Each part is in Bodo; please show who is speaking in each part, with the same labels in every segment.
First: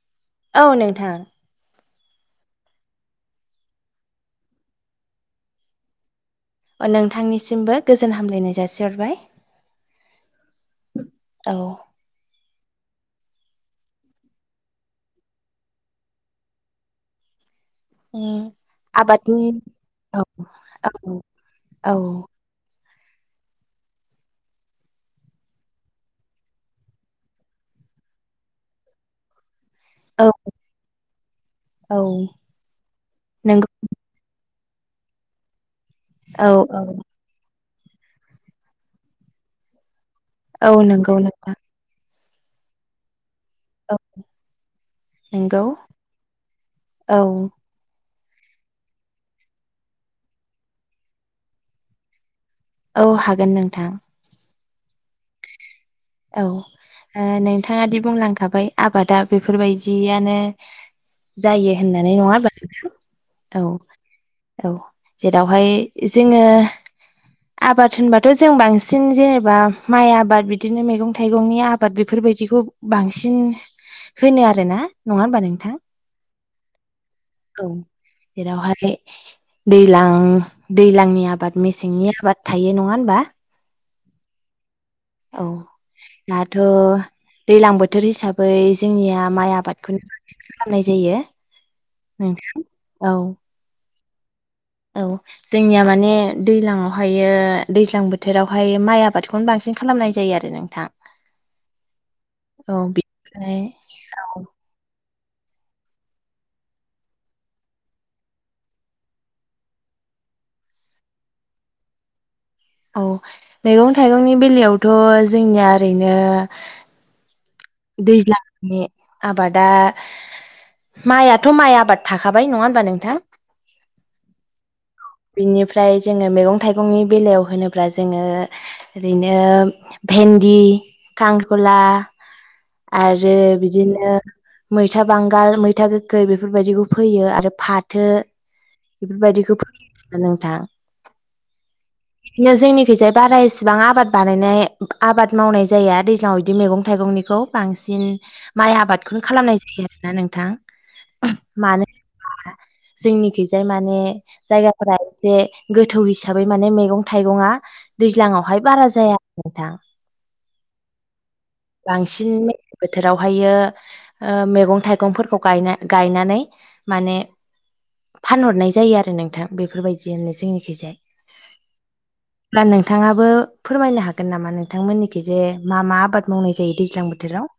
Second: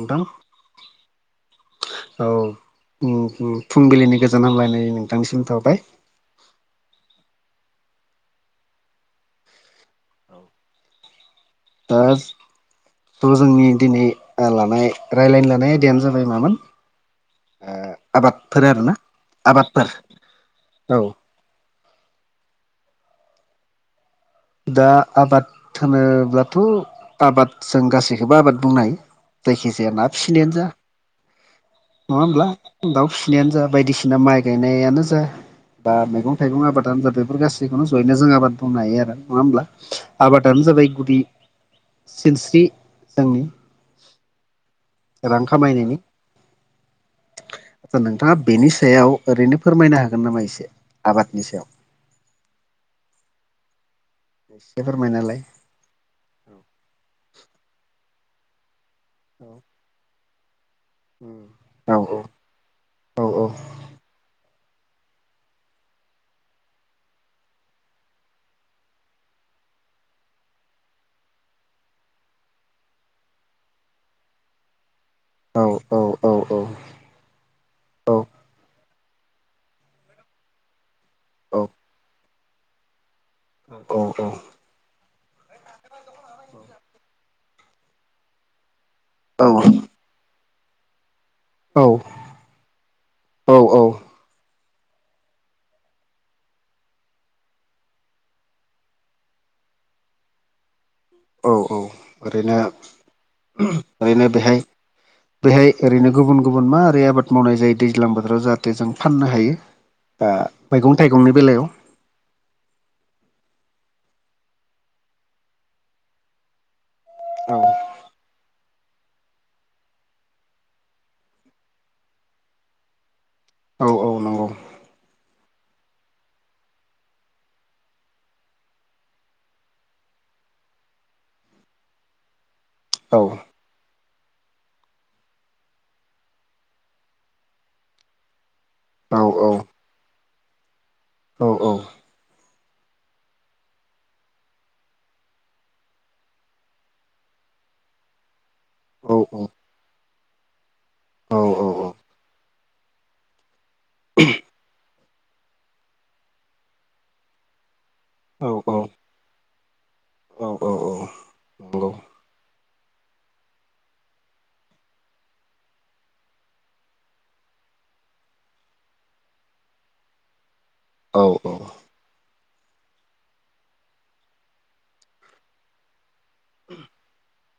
Speaker 1: नोंथां
Speaker 2: औ नोंथां
Speaker 1: औ फुंबिलिनि ओम गोजोन हामलायनाय नोंथांनिसिम थाबाय
Speaker 2: अ नोंथांनिसिमबो गोजोन हामलायनाय जासिहरबाय।
Speaker 1: औ
Speaker 2: औ
Speaker 1: दा थ' जोंनि दिनै लानाय राय्लायनो लानाय आयदायानो जाबाय मामोन
Speaker 2: उम
Speaker 1: आबादफोर आरोना
Speaker 2: आबादनि
Speaker 1: आबादफोर
Speaker 2: औ
Speaker 1: औ
Speaker 2: औ
Speaker 1: दा आबाद होनोब्लाथ' आबाद जों गासैखौबो आबाद बुंनो हायो। जायखिजाया ना
Speaker 2: औ
Speaker 1: फिसिनायानो जा
Speaker 2: औ
Speaker 1: नङा होमब्ला दाउ फिसिनायानो जा
Speaker 2: नंगौ
Speaker 1: बायदिसि बिना माइ गायनायानो जा बा मैगं
Speaker 2: औ
Speaker 1: थाइगं
Speaker 2: औ
Speaker 1: आबादानो जा बेफोर गासैखौनो जयैनो जों आबाद बुंनो हायो आरो नङा होमब्ला आबादानो
Speaker 2: औ
Speaker 1: जाबाय
Speaker 2: नंगौ
Speaker 1: गुदि
Speaker 2: नोंथां
Speaker 1: सिलस्रि जोंनि
Speaker 2: औ
Speaker 1: रां
Speaker 2: नंगौ
Speaker 1: खामायनायनि
Speaker 2: औ
Speaker 1: आदसा नोंथाङा बेनि सायाव ओरैनो फोरमायनो हागोन नामा एसे आबादनि सायाव
Speaker 2: औ हागोन नोंथां।
Speaker 1: एसे फोरमायना होलाय
Speaker 2: औ ओ नोंथाङा दि बुंलांखाबाय आबादा बेफोरबायदियानो जायो
Speaker 1: औ
Speaker 2: होननानै नङा ओमबा
Speaker 1: औ
Speaker 2: नोंथां औ औ जेरावहाय जोङो आबाद होनबाथ' जों बांसिन जेनेबा माइ आबाद बि दिनो मैगं थाइगंनि आबाद बेफोरबायदिखौ बांसिन होनो आरोना नङा ओमबा
Speaker 1: औ
Speaker 2: नोंथां?
Speaker 1: औ
Speaker 2: औ जेरावहाय दैलां दैलांनि नि आबाद मेसेंनि आबाद थायो नङा होनबा?
Speaker 1: औ औ
Speaker 2: औ दाथ' दैलां बोथोर हिसाबै जोंनिया माइ आबादखौनो खालामनाय जायो
Speaker 1: औ
Speaker 2: नोंथां औ
Speaker 1: औ औ
Speaker 2: औ जोंनिया माने दैज्लांवहायो दैज्लां बोथोरावहाय माइ आबादखौनो बांसिन खालामनाय जायो आरो नोंथां।
Speaker 1: औ औ ओरैनो
Speaker 2: औ बिनिफ्राय
Speaker 1: ओरैनो
Speaker 2: औ
Speaker 1: बेहाय बेहाय ओरैनो गुबुन गुबुन मा ओरै आबाद मावनाय जायो दैज्लां बोथोराव जाहाथे जों फाननो हायो। ओ मैगं थाइगंनि बेलायाव
Speaker 2: औ मैगं थाइगंनि बेलायावथ' जोंनिया ओरैनो
Speaker 1: औ
Speaker 2: दैज्लांनि आबादा माइआथ' माइ आबाद थाखाबाय नङा ओमबा नोंथां
Speaker 1: औ औ नंगौ।
Speaker 2: बिनिफ्राय जोङो मैगं थाइगंनि बेलायाव होनोब्ला जोङो ओरैनो भेन्दि खांखला
Speaker 1: औ
Speaker 2: आरो बिदिनो मैथा बांगाल मैथा गोखै बेफोरबायदिखौ फोयो आरो फाथो
Speaker 1: औ औ
Speaker 2: बेफोरबायदिखौ फोयो आरो [unintelligible] नोंथां
Speaker 1: औ औ
Speaker 2: बिदिनो जोंनिखैजाय बारा इसिबां आबाद बानायनाय आबाद मावनाय जाया दैज्लाङाव इदि मैगं थाइगंनिखौ बांसिन माइ
Speaker 1: औ
Speaker 2: आबादखौनो खालामनाय जायो आरोना नोंथां।
Speaker 1: औ औ औ
Speaker 2: जोंनिखि जाय माने जायगाफोरा एसे गोथौ हिसाबै माने मैगं थाइगङा
Speaker 1: औ
Speaker 2: दैज्लाङावहाय
Speaker 1: औ औ
Speaker 2: बारा जाया आरो नोंथां।
Speaker 1: औ औ औ नंगौ
Speaker 2: बांसिन मे [unintelligible] बोथोरावहायो ओ मैगं थाइगंफोरखौ गायना गायनानै माने फान हरनाय जायो आरो नोंथां बेफोरबायादिनो जोंनिखिजाय
Speaker 1: औ औ
Speaker 2: अब्ला नोंथाङाबो फोरमायनो हागोन नामा नोंथांमोननिखि जे मा मा आबाद मावनाय जायो दैज्लां बोथोराव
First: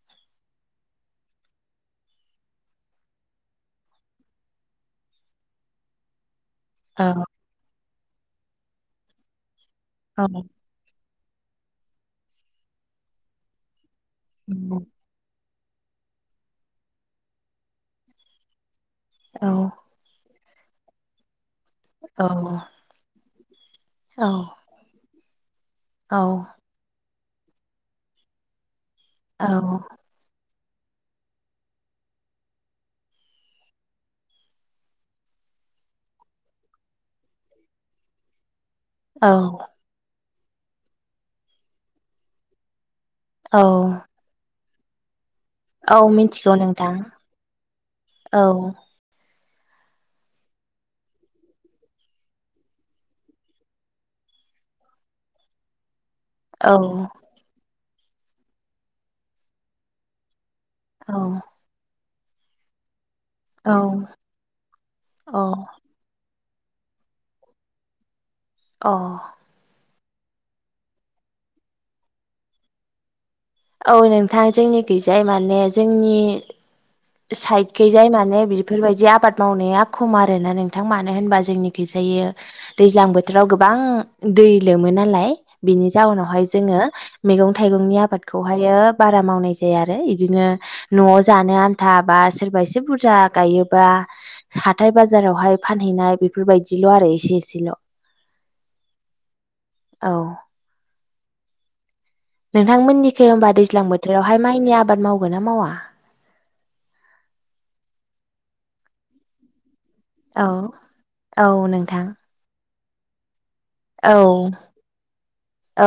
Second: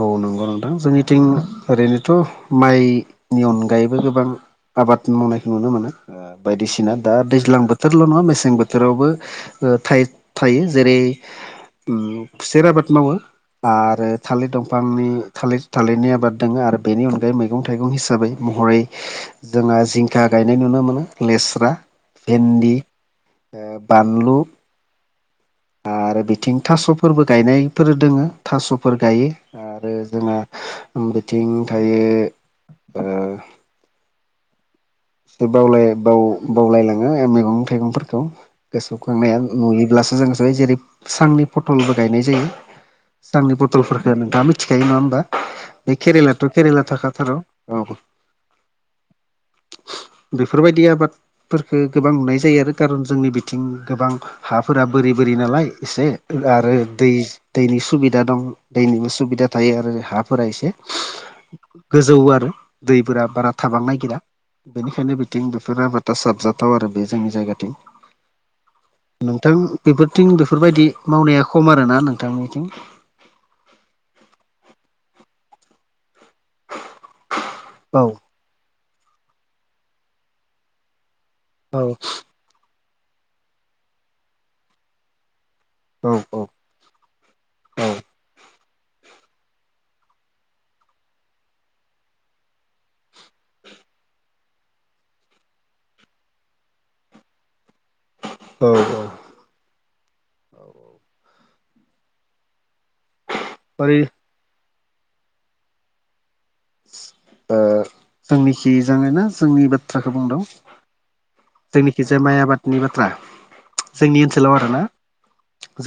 Speaker 1: औ नंगौ नों थां जोंनिथिं ओरैनोथ' माइनि अनगायैबो गोबां आबाद मावनायखौ नुनो मोनो ओ बायदिसि ना
Speaker 2: औ
Speaker 1: दैज्लां बोथोरल' नङा मेसें बोथोरावबो ओ थाय थायो जेरै खुसेर आबाद मावो आरो थालिर दंफांनि थालिर थालिरनि आबाद दोङो आरो बेनि अनगायै मैगं थाइगं हिसाबै महरै
Speaker 2: औ
Speaker 1: जोङो जिंखा गायनाय नुनो मोनो लेस्रा
Speaker 2: औ
Speaker 1: भेन्दि ओ
Speaker 2: औ
Speaker 1: बानलु
Speaker 2: औ
Speaker 1: आरो बिथिं थास'फोरबो गायनायफोर दोङो थास'फोर गायो
Speaker 2: औ
Speaker 1: आरो जोङा बिथिं थायो ओ ए बावलाय बाव बावलायलाङो ओ मैगं थाइगंफोरखौ
Speaker 2: औ
Speaker 1: गोसोखांनाया नुयोब्लासो जों जै जेरै सांनि फटलबो गायनाय जायो सांनि
Speaker 2: औ
Speaker 1: बथलफोरखौ नोंथाङा मिथिखायो नङा होनबा
Speaker 2: औ
Speaker 1: बे केरेलायाथ'
Speaker 2: मिथिगौ
Speaker 1: केरेला
Speaker 2: नोंथां
Speaker 1: थाखाथारो औ
Speaker 2: औ
Speaker 1: बेफोरबायदि आबाद फोरखो गोबां नुनाय जायो आरो खारन जोंनि बिथिं गोबां हाफोरा बोरि बोरि नालाय एसे आरो
Speaker 2: औ
Speaker 1: दै दैनि सुबिदा दं दैनिबो सुबिदा थायो आरो हाफोरा एसे
Speaker 2: औ
Speaker 1: गोजौ आरो दैफोरा बारा
Speaker 2: औ
Speaker 1: थाबां नागिरा बेनिखायनो
Speaker 2: औ
Speaker 1: बिथिं बेफोर आबाद दा साबजाथाव आरो बे जोंनि जायगाथिं
Speaker 2: अ
Speaker 1: नोंथां बेफोरथिं बेफोरबायदि मावनाया खम आरोना नोंथांनिथिं
Speaker 2: औ नोंथां जोंनि खैजाय माने जोंनि साइद
Speaker 1: औ
Speaker 2: खैजाय माने बेफोरबायदि आबाद मावनाया खम आरोना नोंथां मानो होनबा
Speaker 1: औ
Speaker 2: जोंनिखैजायो दैज्लां बोथोराव गोबां दै लोमो नालाय बिनि
Speaker 1: औ
Speaker 2: जाउनावहाय
Speaker 1: औ
Speaker 2: जोङो मैगं थाइगंनि आबादखौहायो बारा मावनाय जाया आरो इदिनो न'आव जानो थ बा सोरबा एसे बुरजा गायोबा हाथाय बाजारावहाय फानहैनाय बेफोरबायदिल' आरो एसे एसेल'
Speaker 1: औ औ
Speaker 2: औ नोंथांमोननिखै होनोबा दैज्लां
Speaker 1: ओरै
Speaker 2: बोथोरावहाय माइनि आबाद मावगोन ना मावा
Speaker 1: जोंनिखि जा ना जोंनि बाथ्राखौ बुंदों
Speaker 2: औ औ नोंथां
Speaker 1: जोंनिखिजाय माइ आबादनि बाथ्रा
Speaker 2: औ
Speaker 1: जोंनि ओनसोलाव आरोना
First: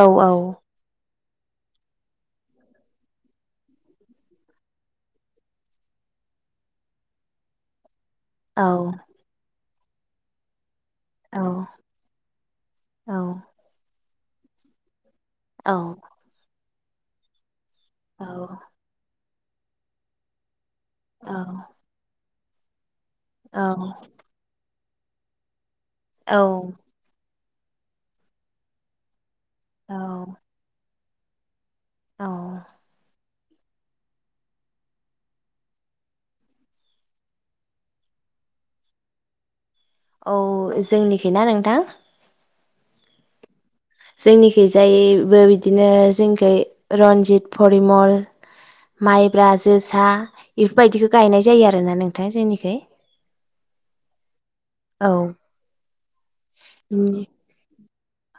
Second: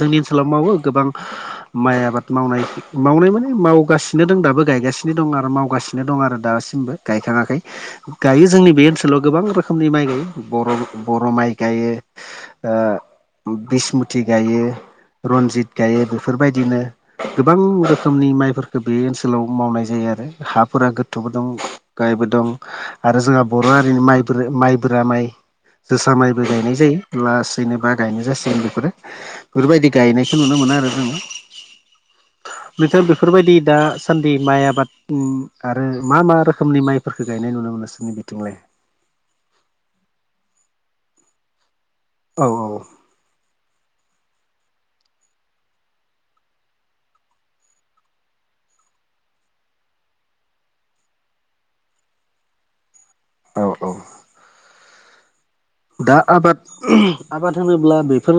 Speaker 2: औ औ
Speaker 1: ओनसोलाव मावो गोबां माइ आबाद मावनाय मावनाय माने मावगासिनो दं दाबो गायगासिनो दं आरो मावगासिनो दं आरो दासिमबो गायखाङाखै गायो
Speaker 2: औ
Speaker 1: जोंनि बे ओनसोलाव गोबां रोखोमनि माइ गायो बर' बर'
Speaker 2: औ
Speaker 1: माइ गायो
Speaker 2: औ
Speaker 1: बिसमुथि गायो रनजित
Speaker 2: औ
Speaker 1: गायो बेफोरबायदिनो गोबां रोखोमनि माइफोरखौ बे ओनसोल ओनसोलाव मावनाय जायो आरो हाफोरा गोथौबो
Speaker 2: औ
Speaker 1: दं गाहायबो दं आरो जोंहा बर' हारिनि माइ माइबोरा माइ जोसा माइबो गायनाय जायो लासैनोबा गायनाय जासिगोन बेफोरो बेफोरबायदि
Speaker 2: औ
Speaker 1: गायनायखौ नुनो मोनो आरो जोङो
Speaker 2: औ
Speaker 1: बेफोरबायदि दासान्दि माइ आबाद आरो मा मा रोखोमनि माइफोरखौ गायनाय नुनो मोनो सार नोंसोरनि थिंलाय
Speaker 2: औ जोंनिखै ना नोंथां
Speaker 1: औ औ
Speaker 2: जोंनिखै जायैबो बिदिनो जोंनिखै रन्जित परिमल माइब्रा जोसा बेफोरबायदिखौ गायनाय जायो आरो ना नोंथां जोंनिखाय
Speaker 1: औ औ
Speaker 2: औ
Speaker 1: दा आबाद आबाद होनोब्ला बेफोर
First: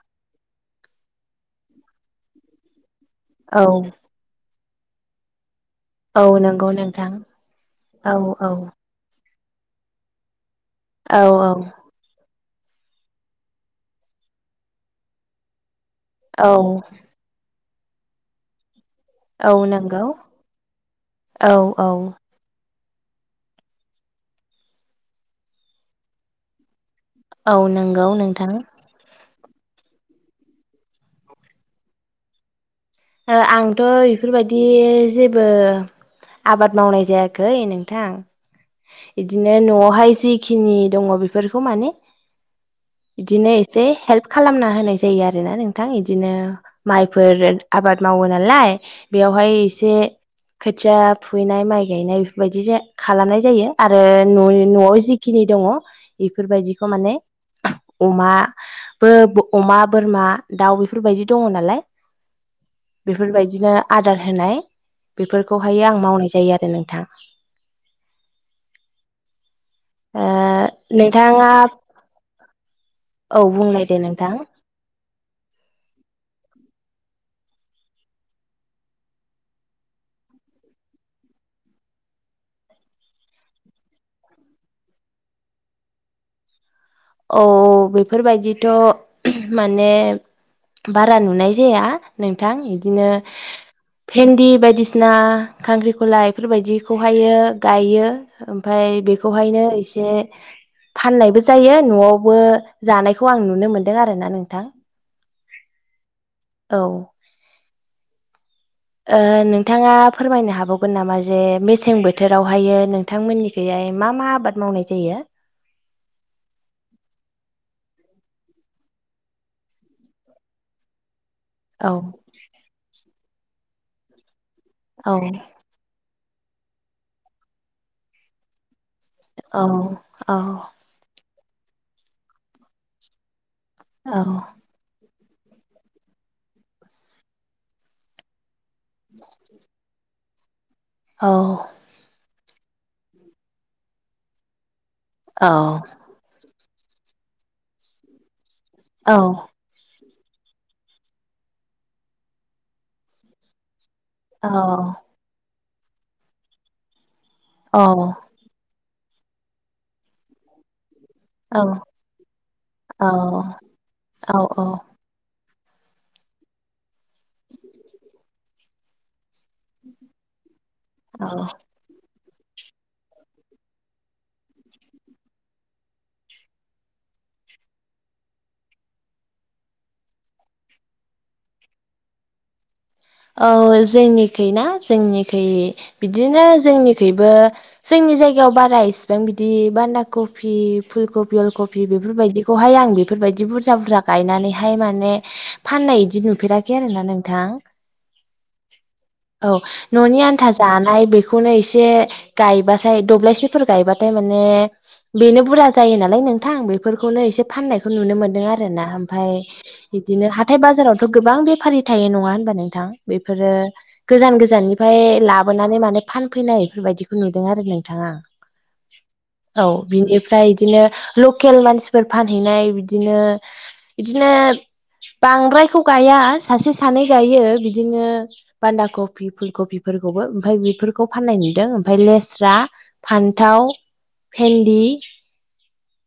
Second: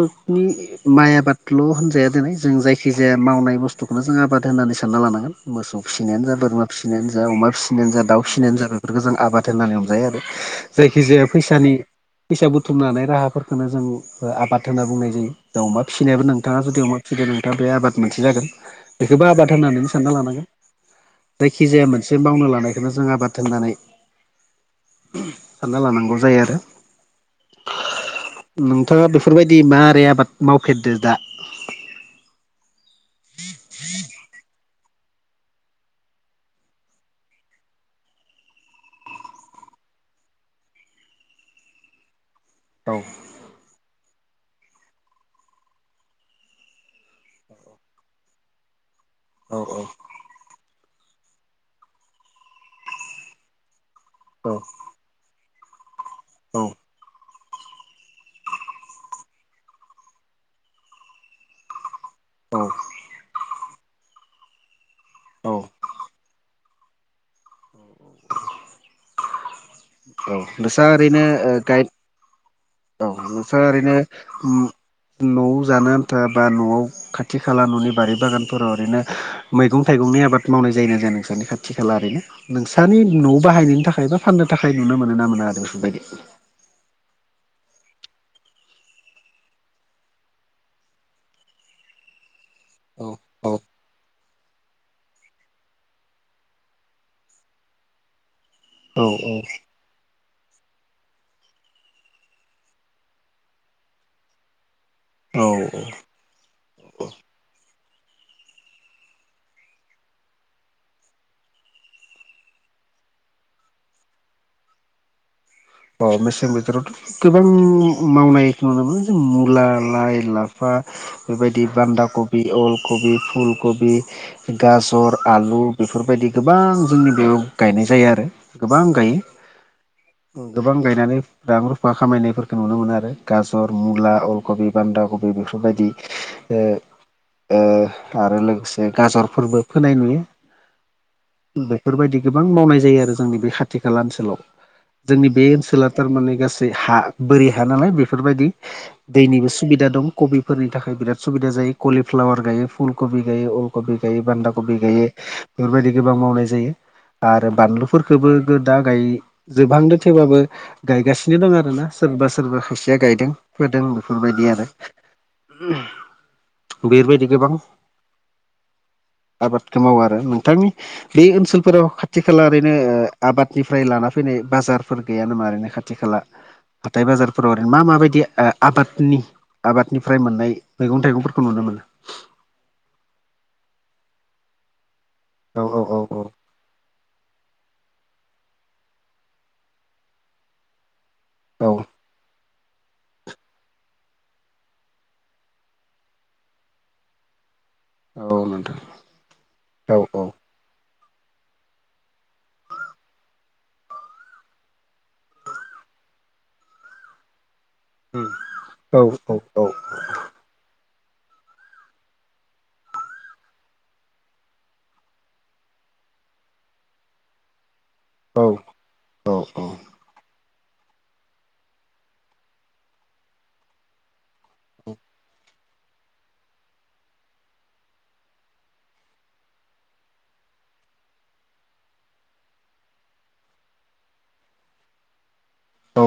Speaker 1: माइ आबादल' होनजाया दिनै जों जायखि जाया मावनाय
Speaker 2: औ
Speaker 1: बुस्थुखौनो जों आबाद होननानै सानना लानांगोन मोसौ
Speaker 2: औ
Speaker 1: फिसिनायानो जा बोरमा
Speaker 2: नंगौ नोंथां
Speaker 1: फिसिनायानो जा अमा फिसिनायानो जा
Speaker 2: औ
Speaker 1: दाउ
Speaker 2: औ
Speaker 1: फिसिनायानो जाबाय बेफोरखौ जों आबाद होनानै हमजायो आरो जायखि
Speaker 2: औ
Speaker 1: जाया
Speaker 2: औ
Speaker 1: फैसानि फैसा बुथुमनानै राहाफोरफोरखौननो जों आबाद होनना बुंनाय जायो दाउ अमा फिसिनायाबो नोंथाङा
Speaker 2: औ
Speaker 1: जुदि फिसिदों नोंथाङा बे आबाद मोनसे जागोन। बेखौबो
Speaker 2: औ
Speaker 1: आबाद होननानै
Speaker 2: नंगौ
Speaker 1: सानना लानांगोन
Speaker 2: औ औ
Speaker 1: जायखिजाया मोनसे मावनो लानायाय बेखौनो जों आबाद होननानै सानना लानांगौ जायो आरो।
Speaker 2: औ नंगौ नोंथां
Speaker 1: नोंथाङा बेफोरबायदि मारै आबाद मावफेरदो दा
Speaker 2: ओ आंथ' इफोरबायदि जेबो आबाद मावनाय जायाखै नोंथां बिदिनो न'आवहाय जिखिनि दङ बेफोरखौ माने
Speaker 1: औ
Speaker 2: इदिनो एसे हेल्प खालामना होनाय जायो आरोना नोंथां इदिनो माइफोर आबाद मावो नालाय बेयावहाय एसे खोथिया फुहैनाय माइ गायनाय बेफोरबायदि खालामनाय जायो आरो न
Speaker 1: औ
Speaker 2: न'आव जि खिनि दङ
Speaker 1: औ
Speaker 2: बेफोरबायदिखौ माने अमा बो अमा बोरमा दाउ बेफोरबायदि दङ नालाय
Speaker 1: औ
Speaker 2: बेफोरबायदिनो आदार होनाय बेफोरखौहाय आं मावनाय जायो आरो नोंथां। ओ
Speaker 1: [unintelligible] औ नोंसा ओरैनो
Speaker 2: नोंथाङा
Speaker 1: गाइड
Speaker 2: औ
Speaker 1: नोंसा
Speaker 2: बुंलाय
Speaker 1: ओरैनो
Speaker 2: दे नोंथां
Speaker 1: उम न'आव जानो आन्था बा न'आव खाथि खाला न'नि बारि बागानफोराव ओरैनो मैगं थाइगंनि आबाद मावनाय जायोना जाया नोंसोरनि खाथि खाला ओरैनो नोंसानि न'आव बाहायनायनि थाखाय बा फाननो थाखाय नुनो मोनोना मोना आरो बेफोरबायदि
Speaker 2: औ बेफोरबायदिथ' माने बारा नुनाय जाया नोंथां इदिनो
Speaker 1: औ औ
Speaker 2: भेन्दि बायदिसिना खांख्रिखला बेफोरबायदिखौहायो गायो। ओमफ्राय
Speaker 1: औ
Speaker 2: बेखौहायनो एसे फाननायबो जायो। न'आवबो जानायखौ आं नुनो मोन्दों आरोना नोंथां।
Speaker 1: औ औ
Speaker 2: औ ओ नोंथाङा फोरमायनो हाबावगोन नामा जे मेसें बोथोरावहायो नों नोंथां मोननिखैहाय मा मा आबाद मावनाय जायो।
Speaker 1: अ मेसें बोथोरावथ' गोबां मावनायखौ नुनो मोनो जे मुला लाइ लाफ बा बेबायदि
Speaker 2: औ
Speaker 1: बान्दा कबि अल कबि फुलकबि
Speaker 2: औ
Speaker 1: गाजर आलु बेफोरबायदि गोबां जोंनि बेयाव गायनाय जायो आरो गोबां गायो।
Speaker 2: औ औ
Speaker 1: गोबां गायनानै रां रुफा खामायनायफोरखौ नुनो मोनो आरो गाजर मुला
Speaker 2: औ
Speaker 1: अलकबि बान्दा कबि बेफोरबायदि ओ ओ आरो लोगोसे नो गाजरफोरबो फोनाय
Speaker 2: औ
Speaker 1: नुयो। बेफोरबायदि गोबां मावनाय जायो आरो जोंनि बे खाथि खाला ओनसोलाव जोंनि बे
Speaker 2: औ
Speaker 1: ओनसोला थारमाने गासै हा बोरि हा नालाय बेफोरबायदि
Speaker 2: औ
Speaker 1: दैनिबो सुबिदा दं कबिफोरनि थाखाय बिराद सुबिदा जायो कलिफ्लावार गायो फुलकबि गायो अल कबि गायो बान्दा कबि गायो बेफोरबायदि गोबां मावनाय जायो आरो बानलुफोरखौबो दा गाय जोबहांदो थेबाबो गायगासि नो दं
Speaker 2: औ
Speaker 1: आरो ना सोरबा सोरबा खायसेया गायदों फोदों
Speaker 2: औ
Speaker 1: बेफोरबायदि आरो
Speaker 2: औ
Speaker 1: [unintelligible] बेफोरबायदि गोबां आबादखो मावो आरो नोंथांनि बे
Speaker 2: औ
Speaker 1: ओनसोलफोराव खाथि खाला ओरैनो आबादनिफ्राय लाना फैनाय बाजारफोर गैया नामा ओरैनो खाथि खाला हाथाय बाजारफोराव ओरैनो मा माबायदि ओ आबादनि आबादनिफ्राय मोननाय मैगं थाइगंफोरखौ नुनो मोनो
Speaker 2: औ जोंनिखै ना जोंनिखै
Speaker 1: औ औ
Speaker 2: बिदिनो जोंनिखैबो जोंनि जायगायाव बारा इसिबां बिदि बान्दा कफि फुलकबि अल
Speaker 1: औ
Speaker 2: कफि बेफोरबायदि खौहाय आं बेफोरबायदि बुरजा बुरजा गायनानैहाय माने फाननाय इदि नुफेराखै आरोना नोंथां
Speaker 1: औ नोंथां
Speaker 2: औ
Speaker 1: औ औ
Speaker 2: न'नि आ नथा जानाय बेखौनो एसे गायबथाय दब्लायसेफोर गायबाथाय माने बेनो बुरजा जायो नालाय नोंथां बेफोरखौनो एसे फाननायखौ नुनो मोनदों आरो ना
Speaker 1: औ औ नोंथां औ
Speaker 2: आमफाय बिदिनो हाथाय बाजारावथ' गोबां बेफारि थायो नङा होनबा नोंथां बेफोरो गोजान गोजाननिफ्राय लाबोनानै माने फानफैनाय बेफोरबायदिखौ नुदों आरो नोंथां आं
Speaker 1: औ औ
Speaker 2: औ बिनिफ्राय इदिनो लकेल मानसिफोर फानहैनाय इदिनो बिदिनो बांद्रायखौ गाया सासे सानै गायो बिदिनो बान्दा कफि फुल कफिफोरखौबो ओमफाय बेफोरखौ फाननाय नुदों आमफाय लेस्रा फान्थाव भेन्दि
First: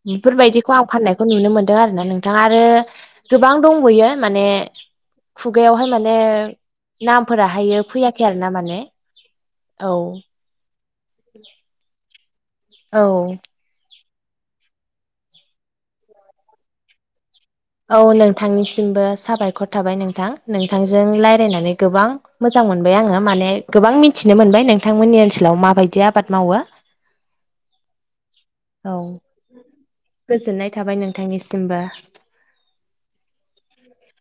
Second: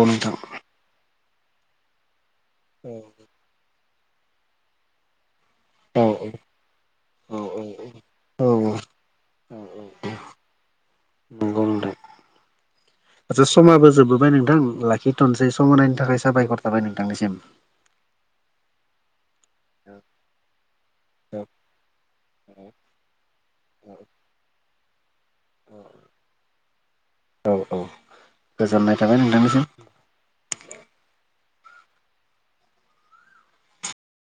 Speaker 2: बेफोरबायदिखौ आं फाननायखौ नुनो मोनदों आरोना नोंथां आरो गो बां दंबोयो माने खुगायावहाय माने
Speaker 1: औ
Speaker 2: नामफोराहायो फैयाखै
Speaker 1: औ
Speaker 2: आरोना माने औ
Speaker 1: नंगौ
Speaker 2: औ
Speaker 1: नोंथां [unintelligible] समाबो जोबोबाय नोंथां लाखिथ'नसै समनि थाखाय साबायखर थाबाय नोंथांनिसिम
Speaker 2: औ नोंथांनिसिमबो साबायखर थाबाय नोंथां नोंथांजों लायरायनानै गोबां मोजां मोनबाय आङो माने गोबां मिन्थिनो मोनबाय नों थांमोननि ओनसोलाव माबायदि आबाद मावो
Speaker 1: उम गोजोननाय
Speaker 2: औ
Speaker 1: थाबाय नोंथांनिसिम
Speaker 2: गोजोननाय थाबाय नोंथांनिसिमबो [inaudible]